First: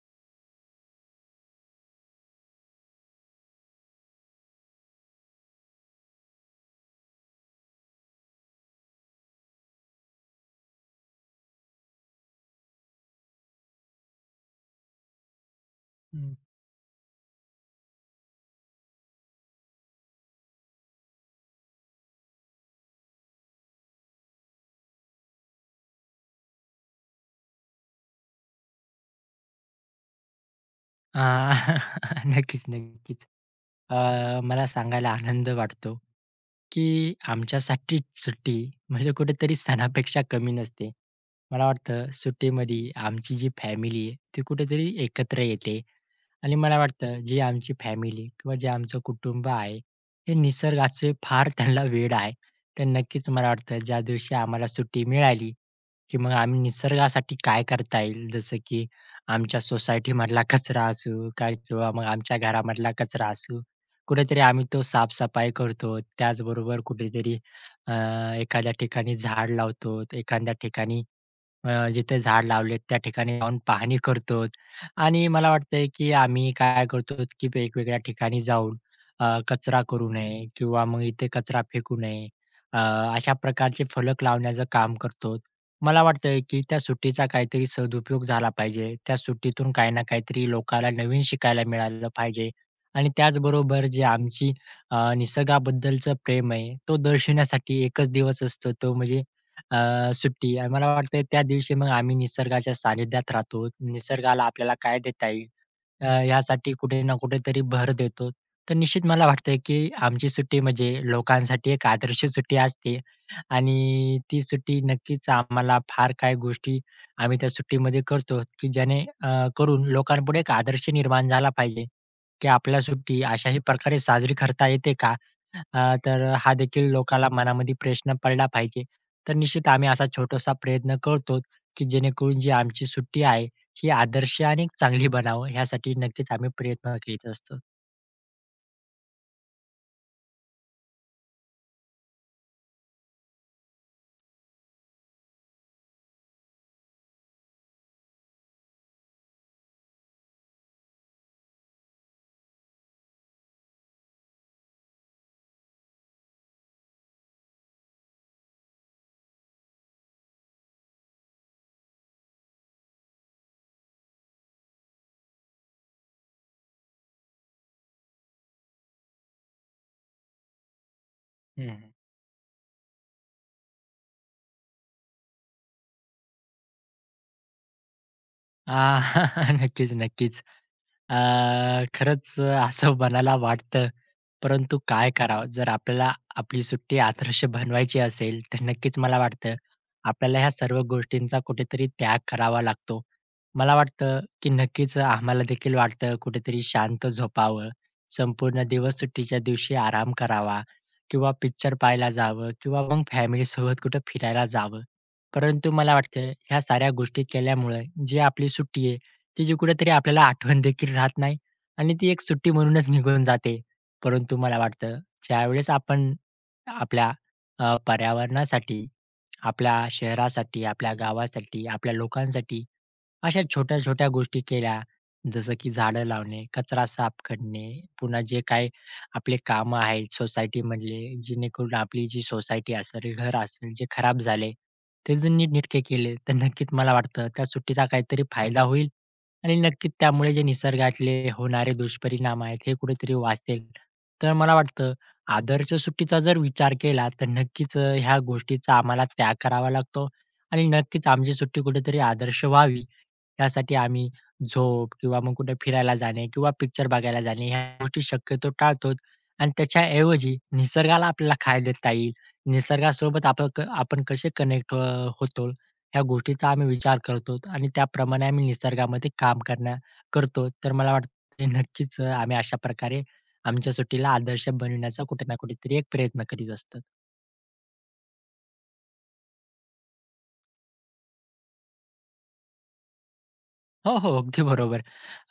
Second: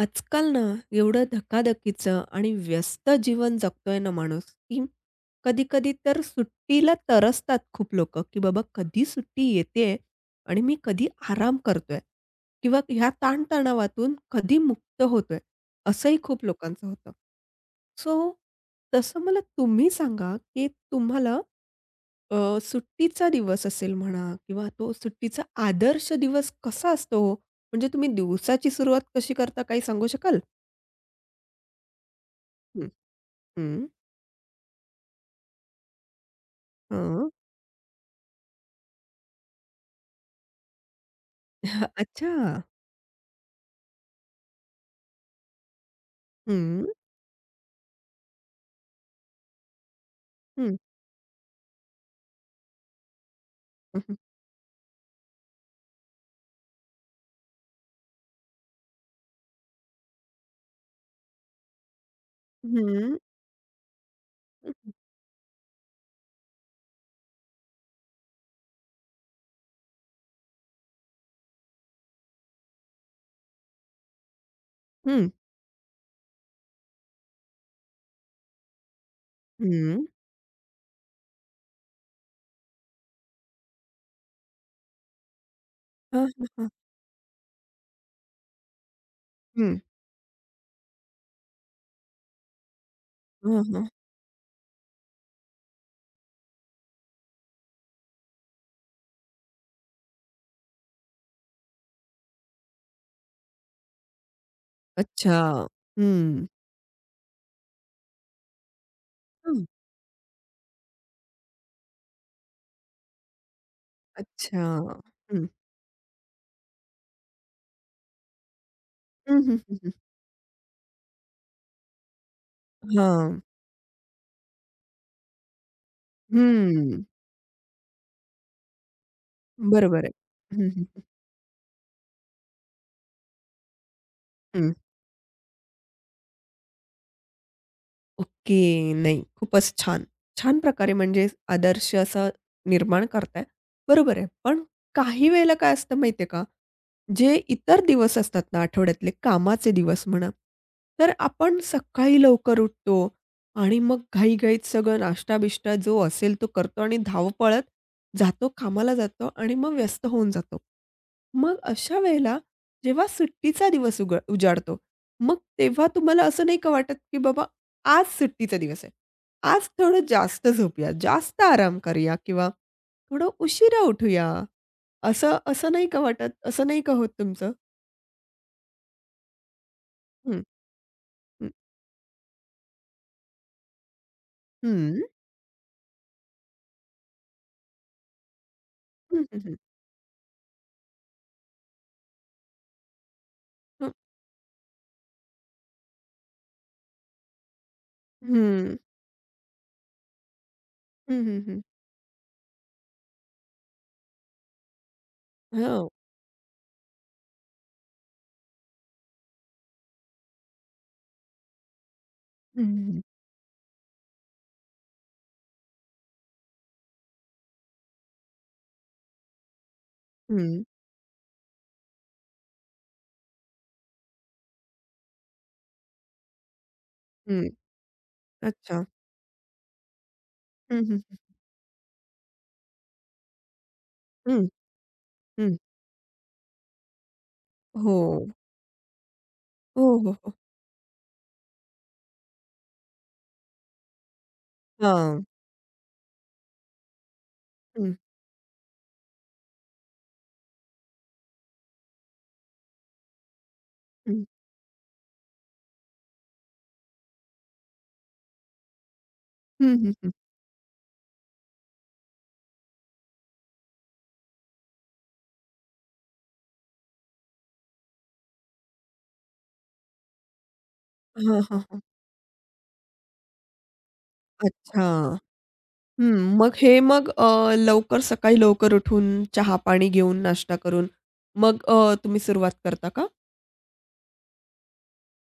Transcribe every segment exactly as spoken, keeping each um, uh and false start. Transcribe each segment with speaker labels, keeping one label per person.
Speaker 1: आजकाल ना एवढं धकाधकीचं आणि व्यस्त जीवन जगतोय ना माणूस, की कधी-कधी तर सुट्टीला तरसतात खूप लोकं, की बाबा कधी सुट्टी येतेय आणि मी कधी आराम करतोय किंवा ह्या ताणतणावातून कधी मुक्त होतोय, असंही
Speaker 2: हं.
Speaker 1: खूप लोकांचं होतं. सो तसं मला तुम्ही सांगा, की तुम्हाला अ, सुट्टीचा दिवस असेल म्हणा किंवा तो सुट्टीचा आदर्श दिवस कसा असतो? हो? म्हणजे तुम्ही दिवसाची सुरुवात कशी करता काही सांगू शकाल?
Speaker 2: अ, नक्कीच,
Speaker 1: हं,
Speaker 2: नक्कीच.
Speaker 1: हं,
Speaker 2: अ, मला सांगायला आनंद वाटतो, की
Speaker 1: हां.
Speaker 2: आमच्यासाठी सुट्टी म्हणजे कुठेतरी सणापेक्षा कमी नसते. मला वाटतं
Speaker 1: अच्छा.
Speaker 2: सुट्टीमध्ये आमची जी फॅमिली आहे, ती कुठेतरी एकत्र येते आणि मला
Speaker 1: हं,
Speaker 2: वाटतं जी आमची फॅमिली किंवा जे आमचं कुटुंब आहे, हे
Speaker 1: हं.
Speaker 2: निसर्गाचे फार त्यांना वेड आहे. तर नक्कीच मला वाटतं
Speaker 1: हं,
Speaker 2: ज्या
Speaker 1: हं.
Speaker 2: दिवशी आम्हाला सुट्टी मिळाली, की मग आम्ही निसर्गासाठी काय करता येईल जसं की आमच्या सोसायटीमधला कचरा असू काय किंवा मग आमच्या घरामधला कचरा असू, कुठेतरी आम्ही तो साफ-सफाई करतो. त्याचबरोबर कुठेतरी अ, एखाद्या ठिकाणी झाड लावतो, एखाद्या ठिकाणी अ, जिथे झाड लावलेत त्या ठिकाणी जाऊन पाहणी करतो आणि
Speaker 1: हं,
Speaker 2: मला वाटतंय की आम्ही काय करतो की वेगवेगळ्या ठिकाणी जाऊन अ,
Speaker 1: हं,
Speaker 2: कचरा
Speaker 1: हं.
Speaker 2: करू नये किंवा मग इथे कचरा फेकू नये. अ, अशा प्रकारचे फलक लावण्याचं काम करतो. मला
Speaker 1: हां,
Speaker 2: वाटतंय, की
Speaker 1: हां,
Speaker 2: त्या सुट्टीचा काहीतरी सदुपयोग झाला पाहिजे. त्या सुट्टीतून
Speaker 1: हं.
Speaker 2: काही ना काहीतरी लोकाला नवीन शिकायला मिळालं पाहिजे आणि
Speaker 1: हां,
Speaker 2: त्याचबरोबर
Speaker 1: हां.
Speaker 2: जे आमची अ, निसर्गाबद्दलचं प्रेम आहे, तो दर्शवण्यासाठी एकच दिवस असतो तो म्हणजे अ, सुट्टी. आणि मला वाटतंय त्या दिवशी मग आम्ही निसर्गाच्या सानिध्यात राहतो. निसर्गाला आपल्याला काय देता
Speaker 1: अच्छा.
Speaker 2: येईल? अ,
Speaker 1: हं.
Speaker 2: ह्यासाठी कुठे ना कुठेतरी भर देतो. तर निश्चित मला वाटतंय,
Speaker 1: हं.
Speaker 2: की आमची सुट्टी म्हणजे लोकांसाठी एक आदर्श सुट्टी असते आणि ती
Speaker 1: अच्छा.
Speaker 2: सुट्टी नक्कीच
Speaker 1: हं.
Speaker 2: आम्हाला फार काय गोष्टी आम्ही त्या सुट्टीमध्ये करतो, की ज्याने अ,
Speaker 1: हं, हं, हं,
Speaker 2: करून
Speaker 1: हं.
Speaker 2: लोकांपुढे एक आदर्श निर्माण झाला पाहिजे, की आपल्या सुट्टी
Speaker 1: हां.
Speaker 2: अशाही प्रकारे साजरी करता येते का? अ, तर हा देखील
Speaker 1: हं.
Speaker 2: लोकाला मनामध्ये प्रश्न पडला पाहिजे. तर निश्चित आम्ही
Speaker 1: बरोबर
Speaker 2: असा
Speaker 1: आहे.
Speaker 2: छोटासा
Speaker 1: हं,
Speaker 2: प्रयत्न
Speaker 1: हं,
Speaker 2: करतो, की जेणेकरून जी आमची सुट्टी आहे ही आदर्श आणि एक
Speaker 1: हं.
Speaker 2: चांगली बनावं ह्यासाठी नक्कीच आम्ही प्रयत्न करीत असतो.
Speaker 1: ओके. नाही, खूपच छान. छान प्रकारे म्हणजे आदर्श असा निर्माण करताय. बरोबर आहे. पण काही वेळेला काय असतं माहिती आहे का? जे इतर दिवस असतात ना आठवड्यातले, कामाचे दिवस म्हणा, तर आपण सकाळी लवकर उठतो आणि मग घाईघाईत सगळं नाश्ता-बिष्टा जो असेल तो करतो आणि धावपळत जातो, कामाला जातो आणि मग व्यस्त होऊन जातो. मग अशा वेळेला जेव्हा सुट्टीचा दिवस उग उजाडतो, मग तेव्हा तुम्हाला असं नाही का वाटत, की बाबा आज सुट्टीचा दिवस आहे. आज थोडं जास्त झोपूया, जास्त
Speaker 2: हं,
Speaker 1: आराम
Speaker 2: हं.
Speaker 1: करूया किंवा थोडं उशिरा उठूया? असं असं नाही का वाटत? असं नाही का होत तुमचं?
Speaker 2: नक्कीच,
Speaker 1: हं,
Speaker 2: नक्कीच. अ,
Speaker 1: हं,
Speaker 2: खरंच असं मनाला वाटतं, परंतु
Speaker 1: हं,
Speaker 2: काय करावं? जर आपल्याला आपली सुट्टी आदर्श बनवायची असेल, तर नक्कीच मला
Speaker 1: हं, हं,
Speaker 2: वाटतं,
Speaker 1: हं.
Speaker 2: आपल्याला ह्या सर्व गोष्टींचा कुठेतरी त्याग करावा लागतो. मला
Speaker 1: हं,
Speaker 2: वाटतं, की नक्कीच आम्हाला देखील वाटतं कुठेतरी शांत झोपावं, संपूर्ण
Speaker 1: हं,
Speaker 2: दिवस सुट्टीच्या दिवशी आराम करावा
Speaker 1: हं,
Speaker 2: किंवा
Speaker 1: हं,
Speaker 2: पिक्चर पाहायला जावं किंवा मग फॅमिलीसोबत कुठं फिरायला जावं. परंतु
Speaker 1: हो.
Speaker 2: मला वाटतं, ह्या साऱ्या गोष्टी केल्यामुळे जी आपली सुट्टी आहे, तिची कुठेतरी आपल्याला आठवण देखील राहत नाही आणि ती एक सुट्टी
Speaker 1: हं,
Speaker 2: म्हणूनच
Speaker 1: हं,
Speaker 2: निघून जाते. परंतु मला वाटतं ज्यावेळेस आपण आपल्या अ, पर्यावरणासाठी, आपल्या
Speaker 1: हं,
Speaker 2: शहरासाठी, आपल्या गावासाठी, आपल्या लोकांसाठी अशा छोट्या-छोट्या गोष्टी केल्या, जसं की झाडं लावणे, कचरा साफ
Speaker 1: हं.
Speaker 2: करणे, पुन्हा जे काही
Speaker 1: अच्छा.
Speaker 2: आपले कामं आहेत
Speaker 1: हं, हं,
Speaker 2: सोसायटीमधले, जेणेकरून आपली जी सोसायटी असेल, घर असेल, जे खराब
Speaker 1: हं,
Speaker 2: झाले, ते जर
Speaker 1: हं.
Speaker 2: नीटनेटके केले, तर नक्कीच मला वाटतं त्या सुट्टीचा
Speaker 1: हो.
Speaker 2: काहीतरी फायदा होईल आणि
Speaker 1: हो,
Speaker 2: नक्कीच
Speaker 1: हो, हो.
Speaker 2: त्यामुळे जे निसर्गातले होणारे दुष्परिणाम आहेत, हे कुठेतरी वाचतील. तर मला वाटतं
Speaker 1: हां.
Speaker 2: आदर्श सुट्टीचा जर विचार केला, तर नक्कीच
Speaker 1: हं,
Speaker 2: अ, ह्या गोष्टीचा आम्हाला त्याग करावा लागतो आणि नक्कीच आमची सुट्टी कुठेतरी आदर्श व्हावी, यासाठी आम्ही
Speaker 1: हं,
Speaker 2: झोप किंवा मग कुठे फिरायला जाणे किंवा पिक्चर बघायला जाणे, ह्या गोष्टी शक्यतो टाळतोच आणि
Speaker 1: हं, हं, हं.
Speaker 2: त्याच्याऐवजी निसर्गाला आपल्याला खायला देता येईल. निसर्गासोबत आपण क आपण कसे कनेक्ट होतो ह्या गोष्टीचा आम्ही विचार करतो आणि त्याप्रमाणे आम्ही निसर्गामध्ये काम करण्या करतो. तर मला
Speaker 1: हां,
Speaker 2: वाटतं
Speaker 1: हां, हां.
Speaker 2: नक्कीच अ, आम्ही अशा प्रकारे आमच्या सुट्टीला आदर्श
Speaker 1: अच्छा.
Speaker 2: बनविण्याचा कुठे ना कुठेतरी एक
Speaker 1: हं.
Speaker 2: प्रयत्न करीत
Speaker 1: मग
Speaker 2: असतो.
Speaker 1: हे मग अ, लवकर सकाळी लवकर उठून चहा-पाणी घेऊन, नाश्ता करून मग अ, तुम्ही सुरुवात करता का?
Speaker 2: हो, हो. अगदी बरोबर.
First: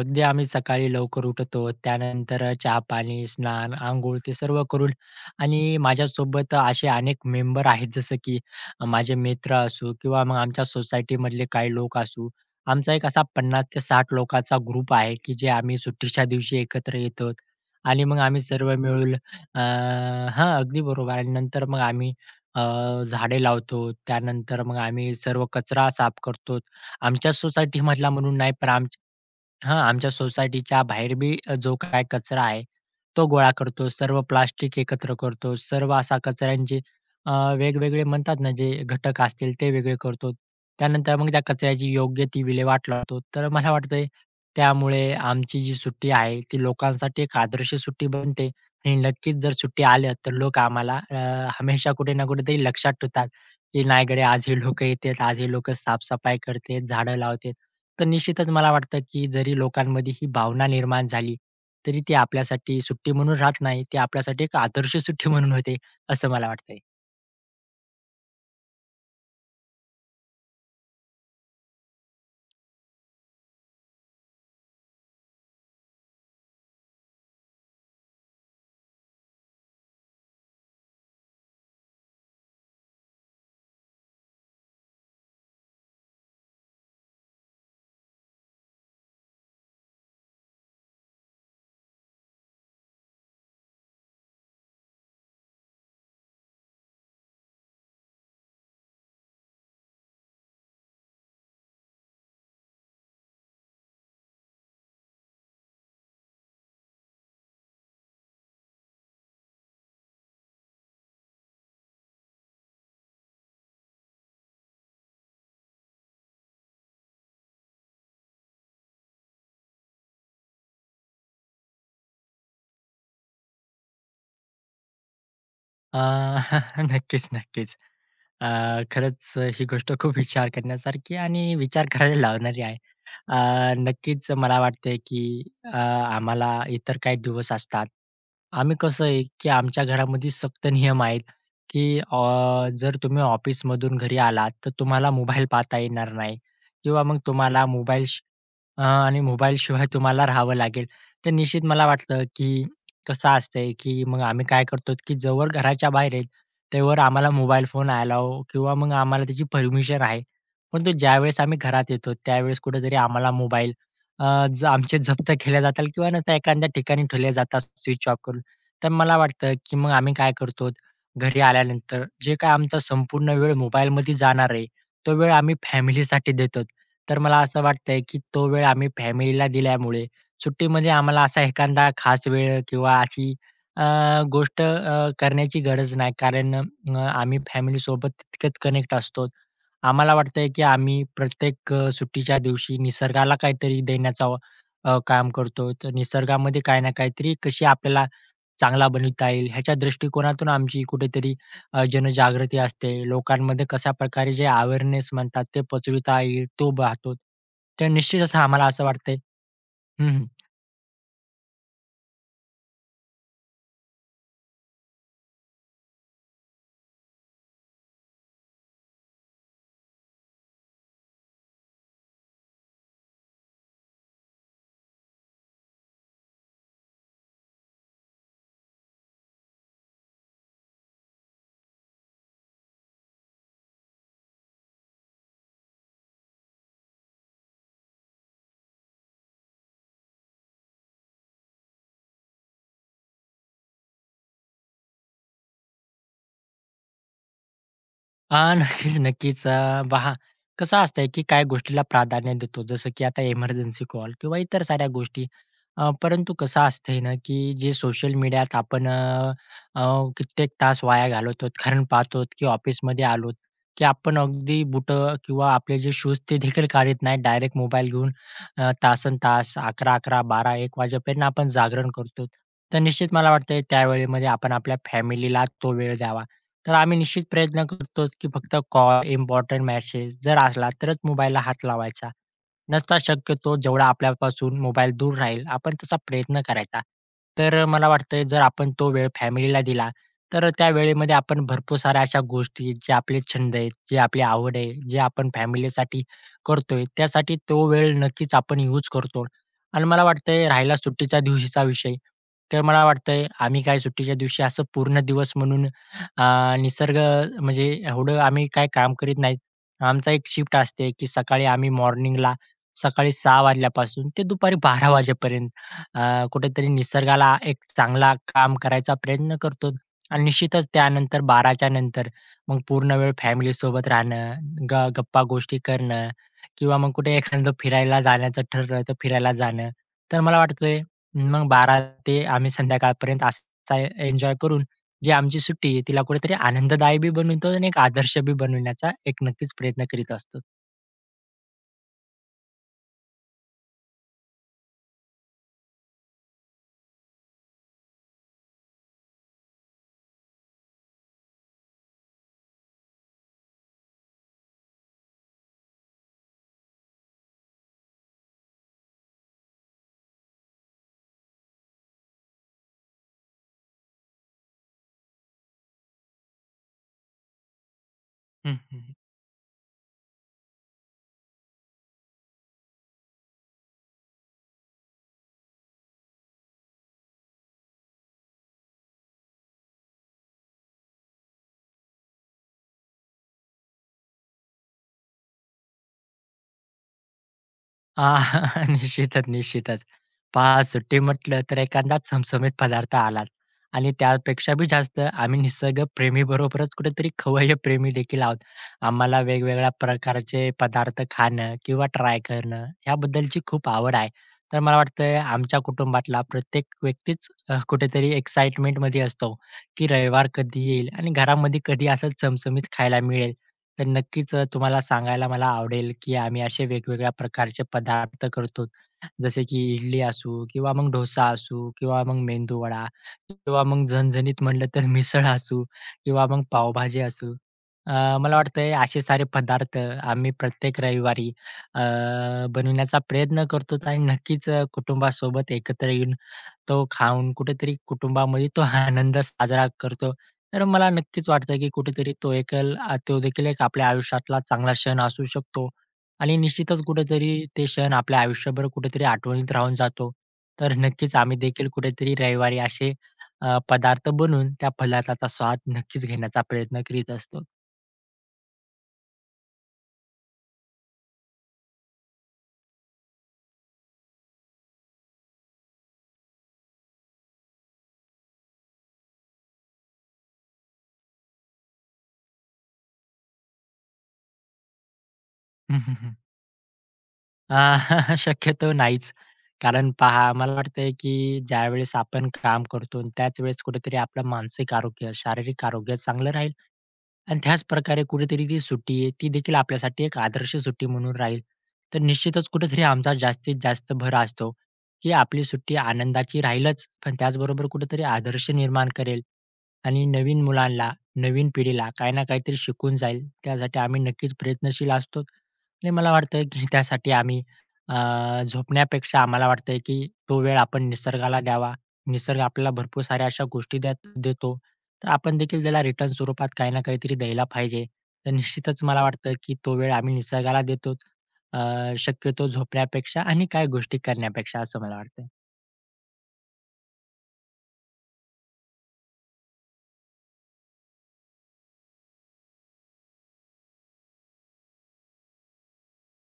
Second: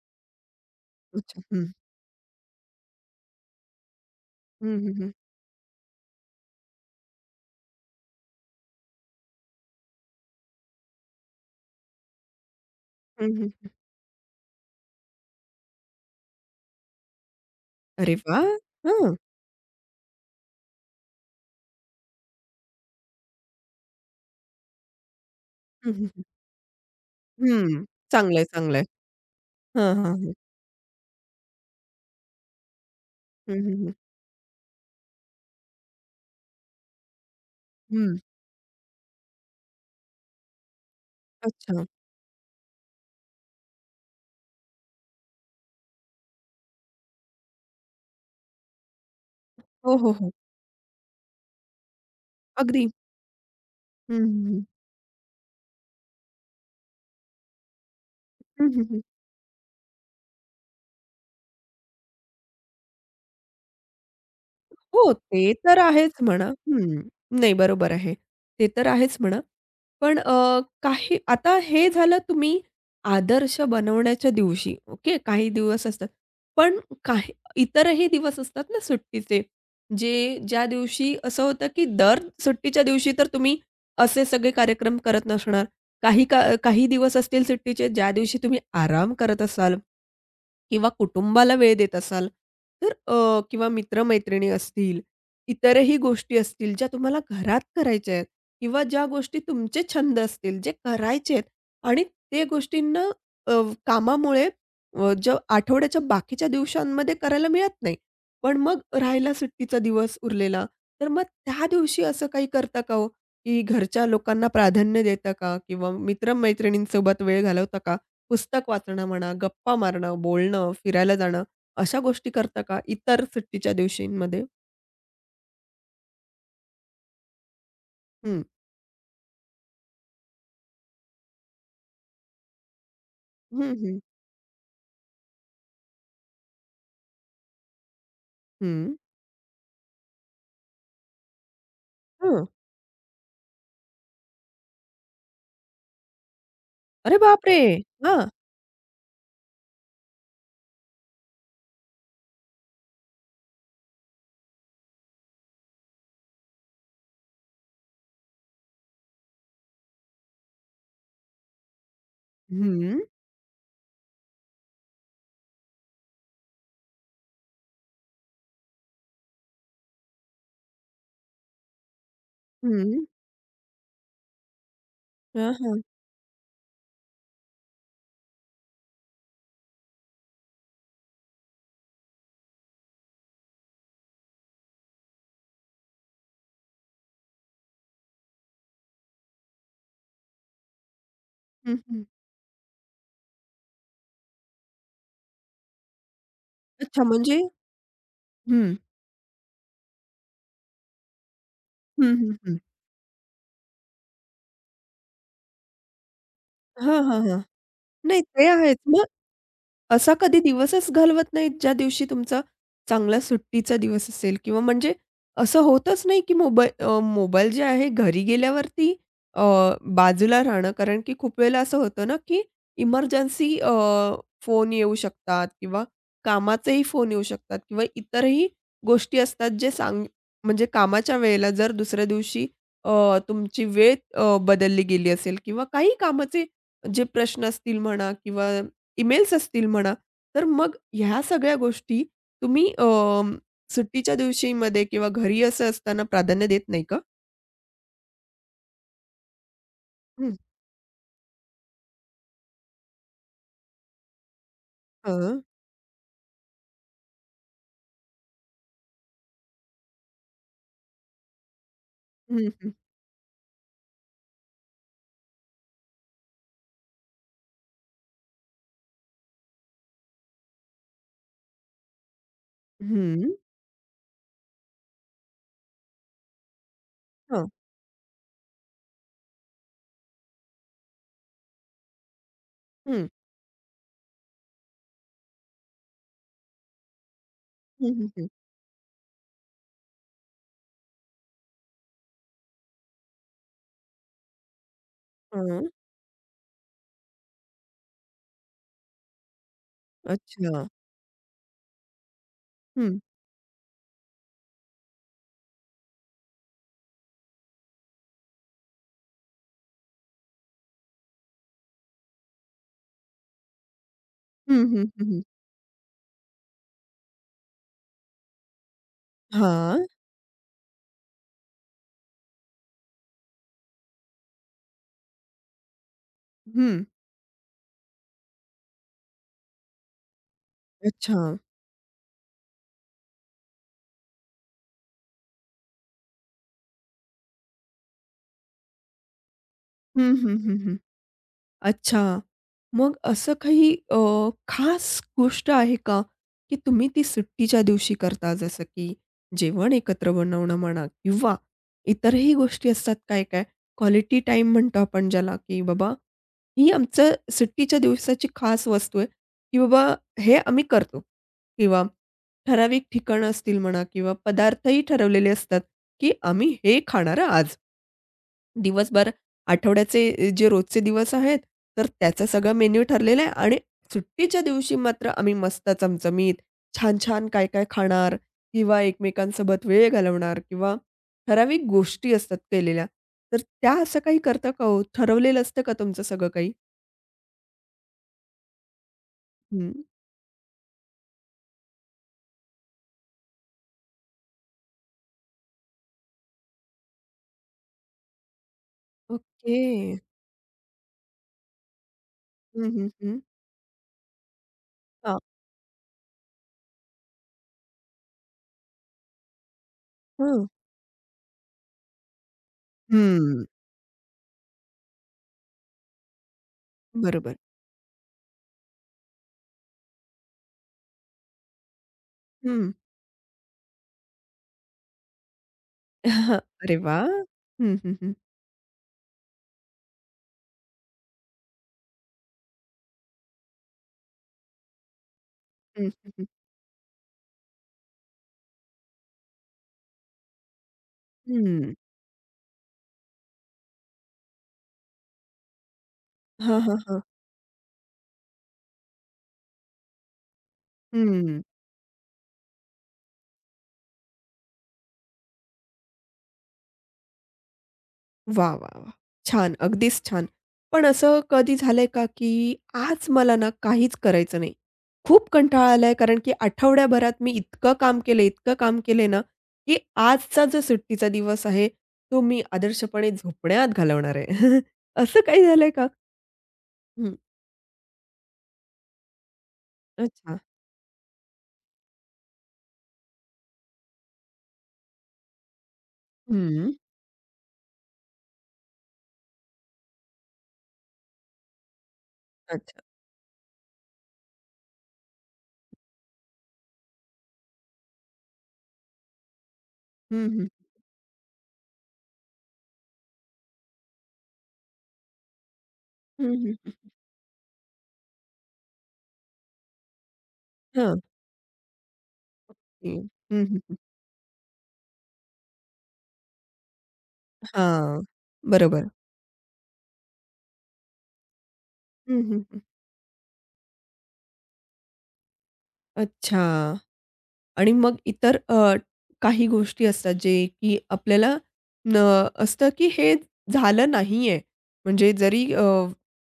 Speaker 2: अगदी आम्ही सकाळी लवकर
Speaker 1: अच्छा.
Speaker 2: उठतो.
Speaker 1: हं.
Speaker 2: त्यानंतर अ, चहा-पाणी, स्नान, अंघोळ ते सर्व
Speaker 1: हं,
Speaker 2: करून
Speaker 1: हं, हं.
Speaker 2: आणि माझ्यासोबत असे अनेक मेंबर आहेत जसं की माझे मित्र असू किंवा मग आमच्या सोसायटीमधले काही लोक असू. आमचा एक असा
Speaker 1: हं,
Speaker 2: पन्नास
Speaker 1: हं.
Speaker 2: ते साठ लोकांचा ग्रुप आहे, की जे आम्ही सुट्टीच्या दिवशी एकत्र येतो आणि
Speaker 1: अरे
Speaker 2: मग आम्ही
Speaker 1: वाह!
Speaker 2: सर्व मिळून
Speaker 1: हां.
Speaker 2: अ, हां, अगदी बरोबर आणि नंतर मग आम्ही अ, झाडे लावतो. त्यानंतर मग आम्ही सर्व कचरा
Speaker 1: हं,
Speaker 2: साफ
Speaker 1: हं.
Speaker 2: करतो. आमच्या
Speaker 1: हं.
Speaker 2: सोसायटीमधला म्हणून
Speaker 1: चांगलंय,
Speaker 2: नाही, पण
Speaker 1: चांगलंय.
Speaker 2: आमच्या हां,
Speaker 1: हां,
Speaker 2: आमच्या
Speaker 1: हां, हां.
Speaker 2: सोसायटीच्या बाहेर बी अ, जो काय कचरा आहे, तो गोळा
Speaker 1: हं, हं,
Speaker 2: करतो.
Speaker 1: हं.
Speaker 2: सर्व प्लास्टिक एकत्र करतो. सर्व असा कचऱ्यांचे अ, वेगवेगळे
Speaker 1: हं.
Speaker 2: म्हणतात ना, जे घटक असतील ते वेगळे करतो. त्यानंतर मग त्या
Speaker 1: अच्छा.
Speaker 2: कचऱ्याची योग्य ती विल्हेवाट लावतो. तर मला वाटतंय त्यामुळे आमची जी सुट्टी आहे, ती लोकांसाठी एक आदर्श सुट्टी बनते आणि नक्कीच जर सुट्ट्या
Speaker 1: हो, हो,
Speaker 2: आल्या,
Speaker 1: हो.
Speaker 2: तर लोक आम्हाला अ, हमेशा कुठे ना कुठेतरी
Speaker 1: अगदी.
Speaker 2: लक्षात ठेवतात. की नाही
Speaker 1: हं,
Speaker 2: गड्या आज
Speaker 1: हं,
Speaker 2: हे
Speaker 1: हं.
Speaker 2: लोकं येतात, आज हे लोकं साफ करतात, झाडं लावतात. तर निश्चितच
Speaker 1: हं,
Speaker 2: मला
Speaker 1: हं,
Speaker 2: वाटतं,
Speaker 1: हं.
Speaker 2: की जरी लोकांमध्ये ही भावना निर्माण झाली, तरी ती आपल्यासाठी सुट्टी म्हणून राहत नाही. ती आपल्यासाठी एक आदर्श
Speaker 1: हो,
Speaker 2: सुट्टी
Speaker 1: ते
Speaker 2: म्हणून होते,
Speaker 1: तर आहेच
Speaker 2: असं
Speaker 1: म्हणा.
Speaker 2: मला वाटतंय.
Speaker 1: हं. नाही बरोबर आहे. ते तर आहेच म्हणा. पण अ, काही आता हे झालं तुम्ही आदर्श बनवण्याच्या दिवशी, ओके. काही दिवस असतात. पण काही इतरही दिवस असतात ना सुट्टीचे, जे ज्या दिवशी असं होतं, की दर सुट्टीच्या दिवशी तर तुम्ही असे सगळे कार्यक्रम करत नसणार. काही का काही दिवस असतील सुट्टीचे ज्या दिवशी तुम्ही आराम करत असाल. किंवा कुटुंबाला वेळ देत असाल, तर अ, किंवा मित्र-मैत्रिणी असतील, इतरही गोष्टी असतील ज्या तुम्हाला घरात करायच्या आहेत किंवा ज्या गोष्टी तुमचे छंद असतील, जे करायचे आहेत आणि ते गोष्टींना अ, कामामुळे अ, ज आठवड्याच्या बाकीच्या दिवसांमध्ये करायला मिळत नाही. पण मग राहिला सुट्टीचा दिवस उरलेला, तर मग त्या दिवशी असं काही करता का हो, की घरच्या लोकांना प्राधान्य देता का किंवा मित्र वेळ घालवता का? पुस्तक वाचणं म्हणा, गप्पा मारणं, बोलणं, फिरायला जाणं अशा गोष्टी करता का इतर सुट्टीच्या दिवशींमध्ये?
Speaker 2: अ, नक्कीच, नक्कीच.
Speaker 1: हं.
Speaker 2: अ, खरंच ही गोष्ट खूप विचार करण्यासारखी आणि विचार करायला लावणारी आहे. अ,
Speaker 1: हं, हं.
Speaker 2: नक्कीच मला वाटतंय की अ, आम्हाला इतर काही दिवस असतात. आम्ही
Speaker 1: हं.
Speaker 2: कसं आहे की आमच्या घरामध्ये सक्त नियम आहेत की अ,
Speaker 1: हं.
Speaker 2: जर तुम्ही ऑफिसमधून घरी आलात, तर तुम्हाला मोबाईल पाहता येणार नाही किंवा
Speaker 1: अरे
Speaker 2: मग
Speaker 1: बापरे!
Speaker 2: तुम्हाला मोबाईल
Speaker 1: हां.
Speaker 2: अ, आणि मोबाईलशिवाय तुम्हाला राहावं लागेल. तर निश्चित मला वाटतं की कसं असतंय, की मग आम्ही काय करतो, की जोवर घराच्या बाहेर आहेत, तेवर आम्हाला मोबाईल फोन अलाऊ किंवा मग आम्हाला त्याची परमिशन आहे. परंतु ज्यावेळेस आम्ही घरात येतो, त्यावेळेस कुठेतरी
Speaker 1: हं.
Speaker 2: आम्हाला मोबाईल अ, ज आमचे जप्त केले जातात किंवा नंतर एखाद्या ठिकाणी ठेवले जातात स्विच ऑफ करून. तर मला वाटतं, की मग आम्ही काय करतो, घरी आल्यानंतर जे काय आमचा
Speaker 1: हं.
Speaker 2: संपूर्ण वेळ मोबाईलमध्ये जाणार आहे, तो वेळ
Speaker 1: हां,
Speaker 2: आम्ही
Speaker 1: हां.
Speaker 2: फॅमिलीसाठी देतो. तर मला असं वाटतंय, की तो वेळ आम्ही फॅमिलीला दिल्यामुळे सुट्टीमध्ये आम्हाला असा एखादा खास वेळ किंवा अशी अ, गोष्ट अ, करण्याची गरज नाही. कारण अ, आम्ही फॅमिलीसोबत तितकंच कनेक्ट असतो. आम्हाला वाटतंय, की आम्ही प्रत्येक
Speaker 1: हं,
Speaker 2: अ,
Speaker 1: हं.
Speaker 2: सुट्टीच्या दिवशी निसर्गाला काहीतरी देण्याचा अ, काम करतो. तर निसर्गामध्ये काही ना
Speaker 1: अच्छा
Speaker 2: काहीतरी
Speaker 1: म्हणजे
Speaker 2: कशी आपल्याला
Speaker 1: हं.
Speaker 2: चांगला बनविता येईल ह्याच्या दृष्टिकोनातून आमची कुठेतरी अ,
Speaker 1: हं, हं, हं.
Speaker 2: जनजागृती असते. लोकांमध्ये कशा प्रकारे जे अवेअरनेस म्हणतात ते पचविता येईल तो
Speaker 1: हां,
Speaker 2: पाहतो.
Speaker 1: हां, हां.
Speaker 2: तर
Speaker 1: नाही
Speaker 2: निश्चितच
Speaker 1: ते
Speaker 2: आम्हाला
Speaker 1: आहेच.
Speaker 2: असं
Speaker 1: मग
Speaker 2: वाटतंय.
Speaker 1: असा
Speaker 2: हं,
Speaker 1: कधी दिवसच घालवत नाहीत, ज्या दिवशी तुमचा चांगला सुट्टीचा दिवस असेल किंवा म्हणजे असं होतच नाही, की मोबाईल अ, मोबाईल जे आहे घरी गेल्यावरती अ, बाजूला राहणं. कारण की खूप वेळेला असं होतं ना, की इमर्जन्सी फोन येऊ शकतात किंवा कामाचेही फोन येऊ शकतात किंवा इतरही गोष्टी असतात, जे सांग म्हणजे कामाच्या वेळेला जर दुसऱ्या दिवशी अ, तुमची वेळ अ, बदलली गेली असेल किंवा काही कामाचे जे प्रश्न असतील म्हणा किंवा ईमेल्स असतील म्हणा, तर मग ह्या सगळ्या गोष्टी तुम्ही अं, सुट्टीच्या दिवशीमध्ये किंवा घरी असं असताना प्राधान्य देत नाही का?
Speaker 2: हां, नक्कीच, नक्कीच. अ, पहा
Speaker 1: हं.
Speaker 2: कसं असतंय, की काय गोष्टीला प्राधान्य देतो, जसं की आता एमर्जन्सी कॉल किंवा इतर साऱ्या गोष्टी.
Speaker 1: हां.
Speaker 2: अ, परंतु कसं असतंय ना, की जे सोशल मीडियात आपण अ, अ, कित्येक तास वाया घालवतो. कारण पाहतो,
Speaker 1: हं,
Speaker 2: की
Speaker 1: हं.
Speaker 2: ऑफिसमध्ये आलो, की आपण अगदी बुटं किंवा आपले जे शूज ते देखील काढत नाही. डायरेक्ट मोबाईल घेऊन अ, तासंतास अकरा अकरा, बारा एक वाजेपर्यंत आपण जागरण करतो. तर निश्चित
Speaker 1: हं.
Speaker 2: मला वाटतंय त्यावेळेमध्ये आपण आपल्या फॅमिलीला तो वेळ द्यावा. तर आम्ही निश्चित
Speaker 1: हां.
Speaker 2: प्रयत्न करतो, की फक्त कॉल, इम्पोर्टंट मेसेज जर असला तरच मोबाईलला हात लावायचा. नसता
Speaker 1: हं.
Speaker 2: शक्यतो जेवढा आपल्यापासून मोबाईल दूर राहील, आपण तसा प्रयत्न करायचा. तर मला
Speaker 1: हं, हं,
Speaker 2: वाटतंय
Speaker 1: हं.
Speaker 2: जर आपण तो वेळ फॅमिलीला दिला, तर त्या वेळेमध्ये आपण भरपूर साऱ्या अशा गोष्टी जे आपले छंद आहेत, जे आपली आवड आहे, जे आपण
Speaker 1: हां.
Speaker 2: फॅमिलीसाठी करतोय, त्यासाठी तो वेळ नक्कीच आपण यूज करतो. आणि मला वाटतंय
Speaker 1: अच्छा.
Speaker 2: राहिला सुट्टीच्या दिवशीचा विषय, तर मला
Speaker 1: हं.
Speaker 2: वाटतंय आम्ही काय सुट्टीच्या दिवशी असं पूर्ण दिवस म्हणून अ, निसर्ग म्हणजे एवढं आम्ही काही काम करीत नाहीत. आमचा एक शिफ्ट असते, की सकाळी आम्ही मॉर्निंगला सकाळी सहा वाजल्यापासून ते दुपारी
Speaker 1: हं, हं,
Speaker 2: बारा
Speaker 1: हं, हं.
Speaker 2: वाजेपर्यंत अ, कुठेतरी निसर्गाला एक चांगला काम करायचा प्रयत्न करतो
Speaker 1: हां.
Speaker 2: आणि निश्चितच त्यानंतर 12:00च्या नंतर मग पूर्ण वेळ फॅमिलीसोबत राहणं, ग गप्पा-गोष्टी करणं किंवा
Speaker 1: हं.
Speaker 2: मग कुठे एखादं फिरायला जाण्याचं ठरलं, तर फिरायला जाणं. तर मला वाटतंय
Speaker 1: अच्छा.
Speaker 2: मग बारा ते आम्ही संध्याकाळपर्यंत असा एन्जॉय करून जी आमची सुट्टी आहे, तिला कुठेतरी आनंददायी बी बनवतो आणि एक आदर्श बी बनवण्याचा एक नक्कीच प्रयत्न करीत
Speaker 1: हं, हं,
Speaker 2: असतो.
Speaker 1: हं, हं. अच्छा. मग असं काही अ, खास गोष्ट आहे का, की तुम्ही ती सुट्टीच्या दिवशी करता? जसं की जेवण एकत्र बनवणं म्हणा किंवा इतरही गोष्टी असतात काय-काय. क्वालिटी टाईम म्हणतो आपण ज्याला, की बाबा ही आमचं सुट्टीच्या दिवसाची खास वस्तू आहे, की बाबा हे आम्ही करतो. किंवा ठराविक ठिकाणं असतील म्हणा किंवा पदार्थही ठरवलेले असतात, की आम्ही हे खाणार आज.
Speaker 2: हं, हं.
Speaker 1: दिवसभर आठवड्याचे जे रोजचे दिवस आहेत, तर त्याचा सगळा मेन्यू ठरलेला आहे आणि सुट्टीच्या दिवशी मात्र आम्ही मस्त चमचमीत, छान-छान काय-काय खाणार किंवा एकमेकांसोबत वेळ घालवणार किंवा ठराविक गोष्टी असतात केलेल्या. तर त्या असं काही करता का हो? ठरवलेलं असतं का तुमचं सगळं काही?
Speaker 2: आ, निश्चितच,
Speaker 1: हं.
Speaker 2: निश्चितच. पहा सुट्टी म्हटलं तर एखादा चमचमीत पदार्थ आलाच आणि त्यापेक्षा बी जास्त आम्ही निसर्गप्रेमी बरोबरच कुठेतरी खवय्ये प्रेमी देखील आहोत. आम्हाला
Speaker 1: ओके.
Speaker 2: वेगवेगळ्या प्रकारचे पदार्थ खाणं किंवा ट्राय करणं
Speaker 1: हं, हं, हं.
Speaker 2: ह्याबद्दलची खूप आवड आहे. तर मला वाटतं
Speaker 1: हां.
Speaker 2: आमच्या कुटुंबातला प्रत्येक व्यक्तीच अ, कुठेतरी एक्साईटमेंटमध्ये असतो, की रविवार
Speaker 1: हं.
Speaker 2: कधी येईल आणि घरामध्ये कधी असं चमचमीत खायला मिळेल.
Speaker 1: हं.
Speaker 2: तर नक्कीच अ, तुम्हाला सांगायला मला आवडेल, की आम्ही असे वेगवेगळ्या
Speaker 1: बरोबर.
Speaker 2: प्रकारचे पदार्थ करतो. जसे की इडली असू किंवा मग डोसा असू किंवा मग
Speaker 1: हं.
Speaker 2: मेंदूवडा किंवा मग झणझणीत म्हणलं तर मिसळ असू किंवा मग
Speaker 1: अरे
Speaker 2: पावभाजी
Speaker 1: वाह!
Speaker 2: असू.
Speaker 1: हं, हं, हं.
Speaker 2: अ, मला वाटतंय असे सारे पदार्थ आम्ही प्रत्येक रविवारी अ, बनविण्याचा प्रयत्न करतो आणि नक्कीच अ, कुटुंबासोबत
Speaker 1: हं,
Speaker 2: एकत्र
Speaker 1: हं,
Speaker 2: येऊन
Speaker 1: हं.
Speaker 2: तो खाऊन कुठेतरी कुटुंबामध्ये तो आनंद साजरा करतो. तर मला नक्कीच वाटतं, की
Speaker 1: हं.
Speaker 2: कुठेतरी तो एकल अ, तो देखील एक आपल्या आयुष्यातला चांगला क्षण असू शकतो आणि
Speaker 1: हां, हां,
Speaker 2: निश्चितच
Speaker 1: हां.
Speaker 2: कुठेतरी ते क्षण आपल्या आयुष्यभर कुठेतरी आठवणीत राहून जातो. तर नक्कीच आम्ही
Speaker 1: हं.
Speaker 2: देखील कुठेतरी रविवारी असे अ, पदार्थ बनवून त्या पदार्थाचा स्वाद नक्कीच घेण्याचा प्रयत्न करीत असतो.
Speaker 1: वा, वा, वाह! छान, अगदीच छान. पण असं कधी झालंय का, की आज मला ना काहीच करायचं नाही. खूप कंटाळा आलाय कारण की आठवड्याभरात मी इतकं काम केलंय, इतकं काम केलंय ना, की आजचा जो सुट्टीचा दिवस आहे, तो मी आदर्शपणे झोपण्यात घालवणार आहे. असं काही झालंय का? हं,
Speaker 2: अ, शक्यतो नाहीच. कारण पहा,
Speaker 1: अच्छा.
Speaker 2: मला वाटतंय की ज्यावेळेस आपण काम करतो आणि त्याच वेळेस कुठेतरी आपलं मानसिक आरोग्य, शारीरिक आरोग्य चांगलं राहिलं
Speaker 1: हं,
Speaker 2: आणि त्याच प्रकारे कुठेतरी ती सुट्टी आहे, ती देखील आपल्यासाठी एक आदर्श सुट्टी म्हणून राहील. तर निश्चितच
Speaker 1: अच्छा.
Speaker 2: कुठेतरी आमचा जास्तीत जास्त भर असतो, की आपली सुट्टी आनंदाची राहीलच, पण त्याचबरोबर कुठेतरी आदर्श निर्माण करेल आणि
Speaker 1: हं,
Speaker 2: नवीन
Speaker 1: हं.
Speaker 2: मुलांना, नवीन पिढीला काही ना काहीतरी शिकून जाईल, त्यासाठी आम्ही नक्कीच प्रयत्नशील असतो. आणि मला
Speaker 1: हं,
Speaker 2: वाटतं,
Speaker 1: हं,
Speaker 2: की
Speaker 1: हं.
Speaker 2: त्यासाठी आम्ही अ, झोपण्यापेक्षा आम्हाला वाटतंय, की तो वेळ आपण
Speaker 1: हां.
Speaker 2: निसर्गाला द्यावा. निसर्ग आपल्याला
Speaker 1: हं,
Speaker 2: भरपूर साऱ्या
Speaker 1: हं,
Speaker 2: अशा
Speaker 1: हं.
Speaker 2: गोष्टी द्या देतो. तर आपण देखील त्याला रिटर्न स्वरूपात काही ना काहीतरी द्यायला पाहिजे.
Speaker 1: हां.
Speaker 2: तर निश्चितच
Speaker 1: बरोबर.
Speaker 2: मला वाटतं, की तो वेळ आम्ही निसर्गाला देतो. अ,
Speaker 1: हं, हं,
Speaker 2: शक्यतो
Speaker 1: हं.
Speaker 2: झोपण्यापेक्षा आणि काही गोष्टी करण्यापेक्षा असं मला वाटतं.
Speaker 1: अच्छा. आणि मग इतर अ, काही गोष्टी असतात जे की आपल्याला न असतं की हे झालं नाहीये. म्हणजे जरी अ,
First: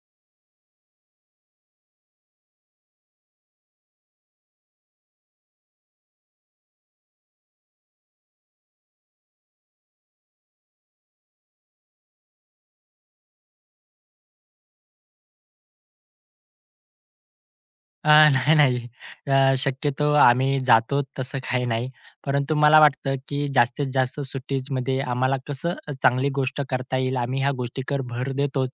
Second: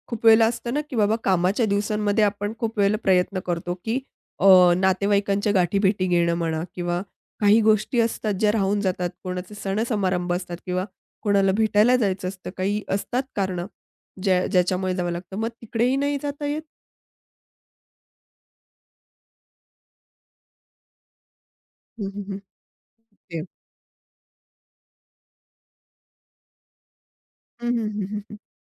Speaker 1: खूप वेळेला असतं ना की बाबा कामाच्या दिवसांमध्ये आपण खूप वेळेला प्रयत्न करतो की अ, नातेवाईकांच्या गाठीभेटी घेणं म्हणा किंवा काही गोष्टी असतात ज्या राहून जातात. कोणाचे सण-समारंभ असतात किंवा कोणाला भेटायला जायचं असतं. काही असतात कारणं ज्या ज्याच्यामुळे जावं लागतं. मग तिकडेही नाही जाता येत.
Speaker 2: अ, नाही, नाही. अ, शक्यतो आम्ही जातो तसं काही नाही.
Speaker 1: हं, हं, हं.
Speaker 2: परंतु मला वाटतं, की
Speaker 1: ते.
Speaker 2: जास्तीत जास्त सुट्टीजमध्ये आम्हाला कसं चांगली गोष्ट करता येईल, आम्ही ह्या
Speaker 1: हं, हं,
Speaker 2: गोष्टीकर
Speaker 1: हं, हं,
Speaker 2: भर
Speaker 1: हं.
Speaker 2: देतो.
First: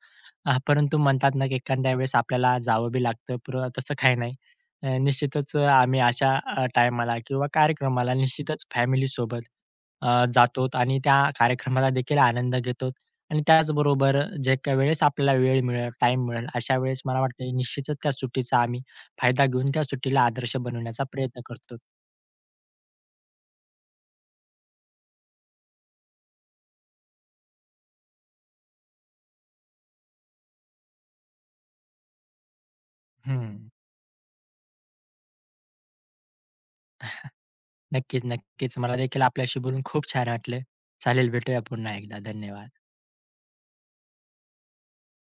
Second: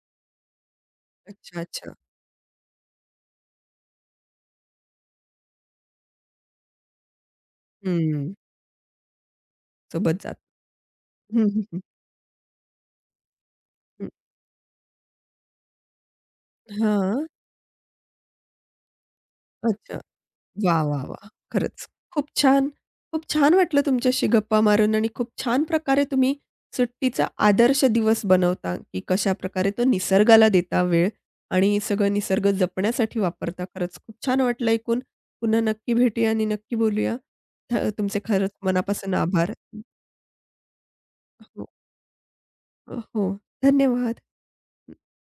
Speaker 2: अ, परंतु म्हणतात ना, की
Speaker 1: अच्छा, अच्छा.
Speaker 2: एखाद्या वेळेस आपल्याला जावं बी लागतं, पर तसं काही नाही. अ, निश्चितच आम्ही अशा टायमाला किंवा कार्यक्रमाला
Speaker 1: हं.
Speaker 2: निश्चितच फॅमिलीसोबत
Speaker 1: सोबत
Speaker 2: अ,
Speaker 1: जात
Speaker 2: जातो आणि त्या
Speaker 1: हं, हं, हं,
Speaker 2: कार्यक्रमाला देखील आनंद घेतो. आणि
Speaker 1: हं.
Speaker 2: त्याचबरोबर जे काही वेळेस आपल्याला वेळ मिळेल, टाईम मिळेल, अशा वेळेस मला
Speaker 1: हां.
Speaker 2: वाटतं निश्चितच त्या सुट्टीचा आम्ही फायदा घेऊन त्या
Speaker 1: अच्छा.
Speaker 2: सुट्टीला आदर्श
Speaker 1: वाह,
Speaker 2: बनवण्याचा
Speaker 1: वाह, वाह!
Speaker 2: प्रयत्न करतो.
Speaker 1: खरंच खूप छान. खूप छान वाटलं तुमच्याशी गप्पा मारून आणि खूप छान प्रकारे तुम्ही सुट्टीचा आदर्श दिवस बनवता, की कशाप्रकारे तो निसर्गाला देता वेळ आणि सगळं निसर्ग जपण्यासाठी वापरता.
Speaker 2: हं.
Speaker 1: खरंच खूप छान वाटलं ऐकून. पुन्हा नक्की भेटूया आणि नक्की बोलूया. थ तुमचे
Speaker 2: नक्कीच,
Speaker 1: खरंच
Speaker 2: नक्कीच. मला
Speaker 1: मनापासून
Speaker 2: देखील
Speaker 1: आभार.
Speaker 2: आपल्याशी बोलून खूप छान वाटलं. चालेल, भेटूया
Speaker 1: हो,
Speaker 2: पुन्हा एकदा. धन्यवाद.
Speaker 1: हो. हो. धन्यवाद.